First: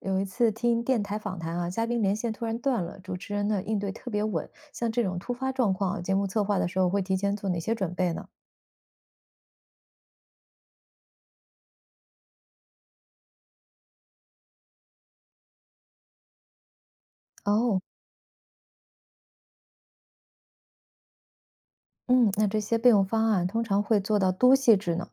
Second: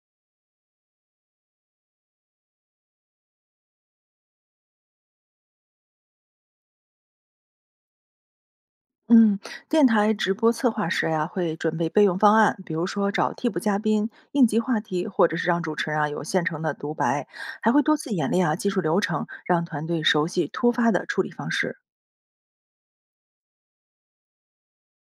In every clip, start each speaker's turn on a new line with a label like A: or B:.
A: 有一次听电台访谈啊，嘉宾连线突然断了，主持人呢应对特别稳。像这种突发状况啊节目策划的时候会提前做哪些准备呢？
B: 嗯，电台直播策划时呀，会准备备用方案，比如说找替补嘉宾、应急话题，或者是让主持人啊有现成的独白，还
A: 哦。
B: 会多次演练啊技术流程，让团队熟悉突发的处理方式。
A: 嗯，那这些备用方案通常会做到多细致呢？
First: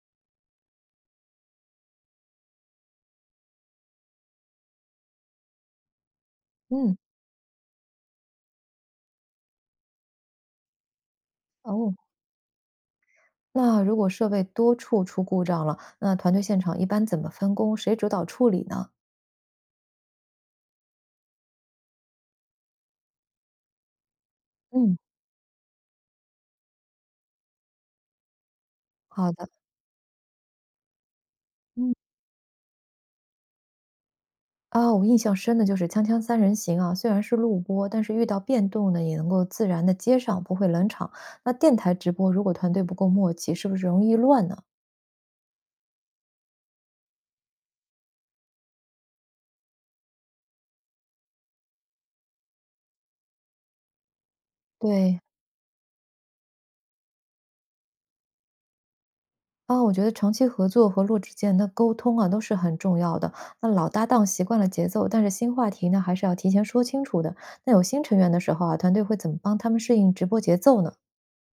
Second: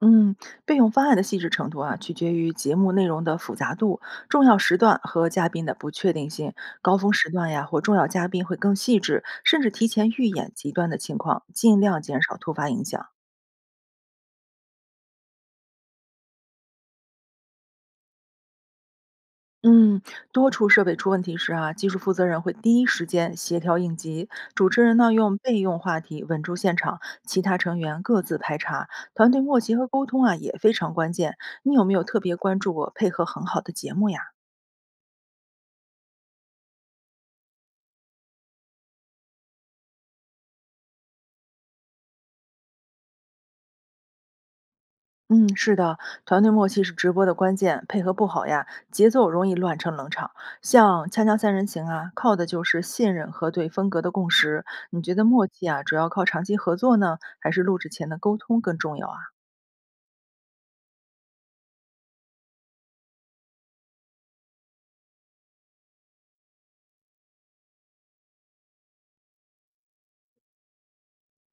B: 嗯，备用方案的细致程度啊，取决于节目内容的复杂度、重要时段和嘉宾的不确定性。
A: 嗯。
B: 高峰时段呀，或重要嘉宾会更细致，甚至提前预演极端的情况，尽
A: 哦，
B: 量减少突发影响。
A: 那如果设备多处出故障了，那团队现场一般怎么分工，谁主导处理呢？
B: 嗯，多处设备出问题时啊，技术负责人会第一时间协调应急，主持人
A: 嗯。
B: 呢用备用话题稳住现场，其他成员各自排查，团
A: 好
B: 队
A: 的。
B: 默契和沟通啊也非常关键。你有没
A: 嗯。
B: 有特别关注过配合很好的节目呀？
A: 啊，我印象深的就是《锵锵三人行》啊，虽然是录播，但是遇到变动呢，也能够自然的接上，不会冷场。那电台直播如果团队不够默契，是不是容易乱呢？
B: 嗯，是的，团队默契是直播的关键，配合不好呀，节奏容易乱成冷场。像《锵锵三人行》啊，靠的就是信任和对风格的共识。你觉
A: 对
B: 得默契啊，主要靠长期合作呢，还是录制前的沟通更重要啊？
A: 啊，我觉得长期合作和录指间的沟通啊，都是很重要的。那老搭档习惯了节奏，但是新话题呢，还是要提前说清楚的。那有新成员的时候啊，团队会怎么帮他们适应直播节奏呢？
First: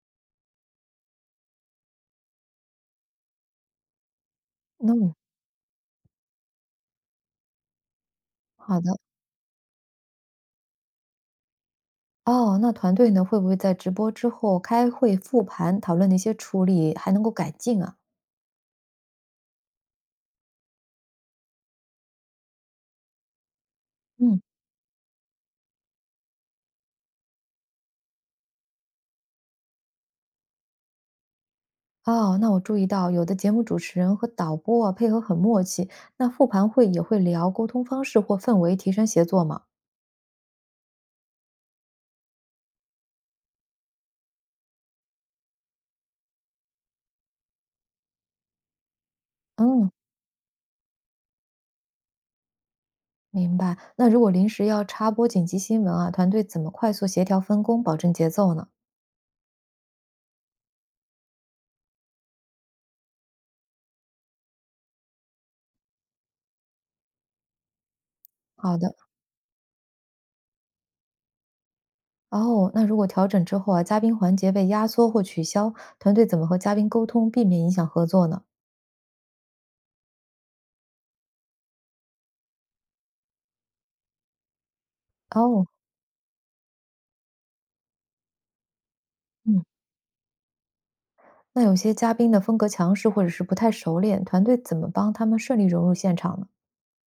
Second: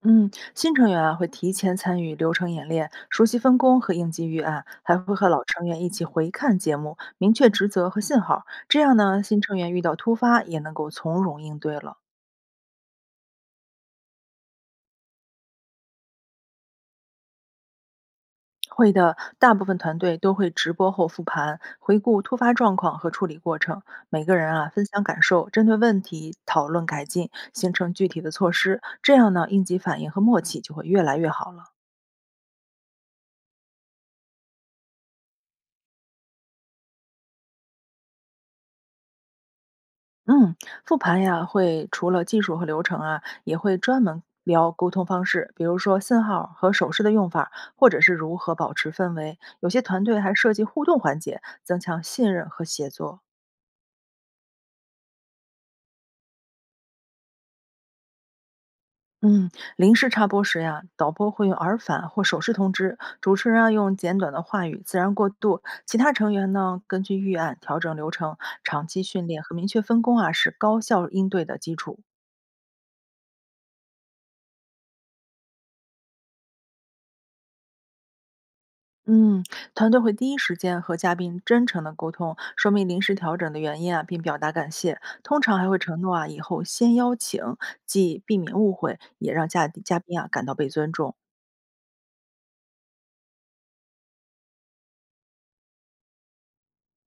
B: 嗯，新成员啊会提前参与流程演练，熟悉分工和应急预案，还会
A: 嗯，
B: 和老成员一起回看节目，明确职责和信号。
A: 好
B: 这样
A: 的。
B: 呢，新成员遇到突发也能够从容应对了。
A: 哦，那团队呢，会不会在直播之后开会复盘，讨论一些处理还能够改进啊？
B: 会的，大部分团队都会直播后复盘，回顾突发状况和处理过程。每个
A: 嗯。
B: 人啊分享感受，针对问题讨论改进，形成具体的措施。这样呢，应急反应和默契就会越来越好了。
A: 哦，那我注意到有的节目主持人和导播啊配合很默契，那复盘会也会聊沟通方式或氛围，提升协作嘛。
B: 嗯，复盘呀，会除了技术和流程啊，也会专门聊沟通方式，比如说信号和手势的用法，或者是如何保持氛围。有些
A: 嗯，
B: 团队还设计互动环节，增强信任和协作。
A: 明白。那如果临时要插播紧急新闻啊，团队怎么快速协调分工，保证节奏呢？
B: 嗯，临时插播时呀，导播会用耳返或手势通知，主持人啊用简短的话语自然过渡，其他成员呢根据预案调整流程。
A: 好
B: 长
A: 的。
B: 期训练和明确分工啊，是高效应对的基础。
A: 哦，那如果调整之后啊，嘉宾环节被压缩或取消，团队怎么和嘉宾沟通，避免影响合作呢？
B: 嗯，团队会第一时间和嘉宾真诚的沟通，说明临时调整的原因啊，并表达感谢。通常
A: 哦。
B: 还会承诺啊，以后先邀请，既避免误会，也让
A: 嗯，
B: 嘉嘉宾啊感到被尊重。
A: 那有些嘉宾的风格强势或者是不太熟练，团队怎么帮他们顺利融入现场呢？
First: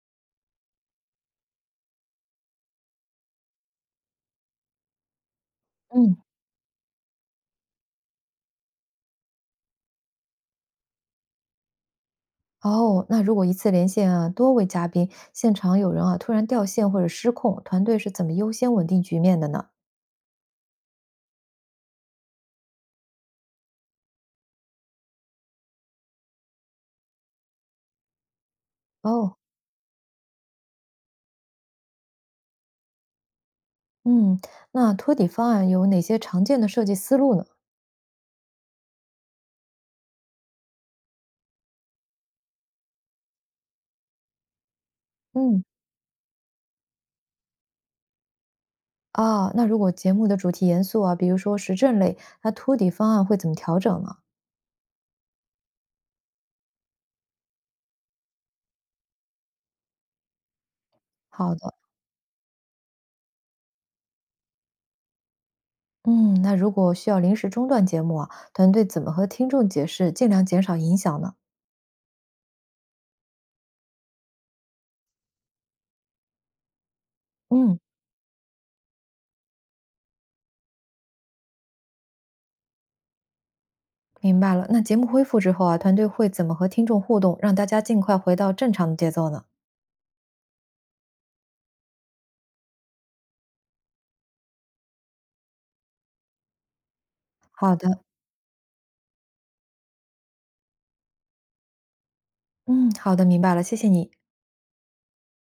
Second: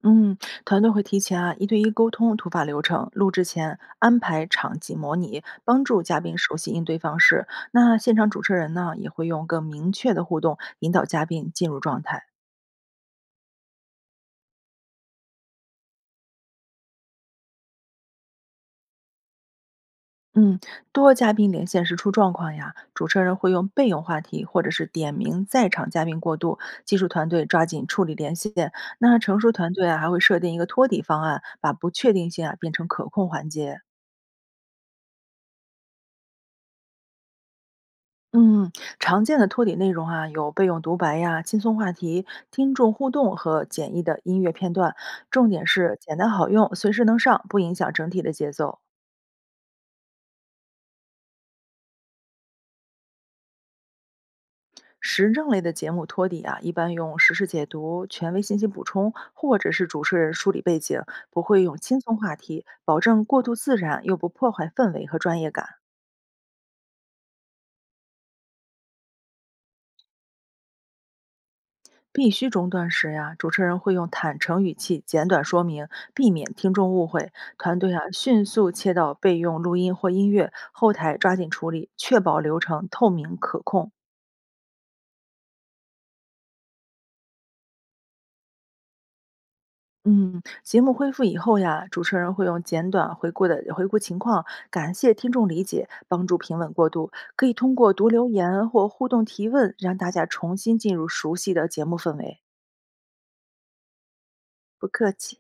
B: 嗯，团队会提前啊一对一沟通突发流程，录制前安排场景模拟，帮助
A: 嗯。
B: 嘉宾熟悉应对方式。那现场主持人呢，也会用更明确的互动引导嘉宾进入状态。
A: 哦，那如果一次连线啊，多位嘉宾，现场有人啊突然掉线或者失控，团队是怎么优先稳定局面的呢？
B: 嗯，多嘉宾连线时出状况呀，主持人会用备用话题或者是点名在场嘉宾过渡，技术团队抓紧处理连线。那
A: 哦。
B: 成熟团队啊，还会设定一个托底方案，把不确定性啊变成可控环节。
A: 嗯，那托底方案有哪些常见的设计思路呢？
B: 嗯，常见的托底内容啊，有备用独白呀、轻松话题、听众互动和简易的音乐片段，重
A: 嗯。
B: 点是简单好用，随时能上，不影响整体的节奏。
A: 啊，那如果节目的主题严肃啊，比如说时政类，那托底方案会怎么调整呢？
B: 时政类的节目托底啊，一般用时事解读、权威信息补充，或者是主持人梳理背景，不
A: 好
B: 会
A: 的。
B: 用轻松话题，保证过度自然又不破坏氛围和专业感。
A: 嗯，那如果需要临时中断节目啊，团队怎么和听众解释，尽量减少影响呢？
B: 必须中断时呀、主持人会用坦诚语气简短说明，避免听众误会。团
A: 嗯，
B: 队啊，迅速切到备用录音或音乐，后台抓紧处理，确保流程透明可控。
A: 明白了。那节目恢复之后啊，团队会怎么和听众互动，让大家尽快回到正常的节奏呢？
B: 嗯，节目恢复以后呀，主持人会用简短回顾的回顾情况，感谢听众理解，帮助平稳过渡。可以通
A: 好
B: 过
A: 的。
B: 读留言或互动提问，让大家重新进入熟悉的节目氛围。
A: 嗯，好的，明白了，谢谢你。
B: 不客气。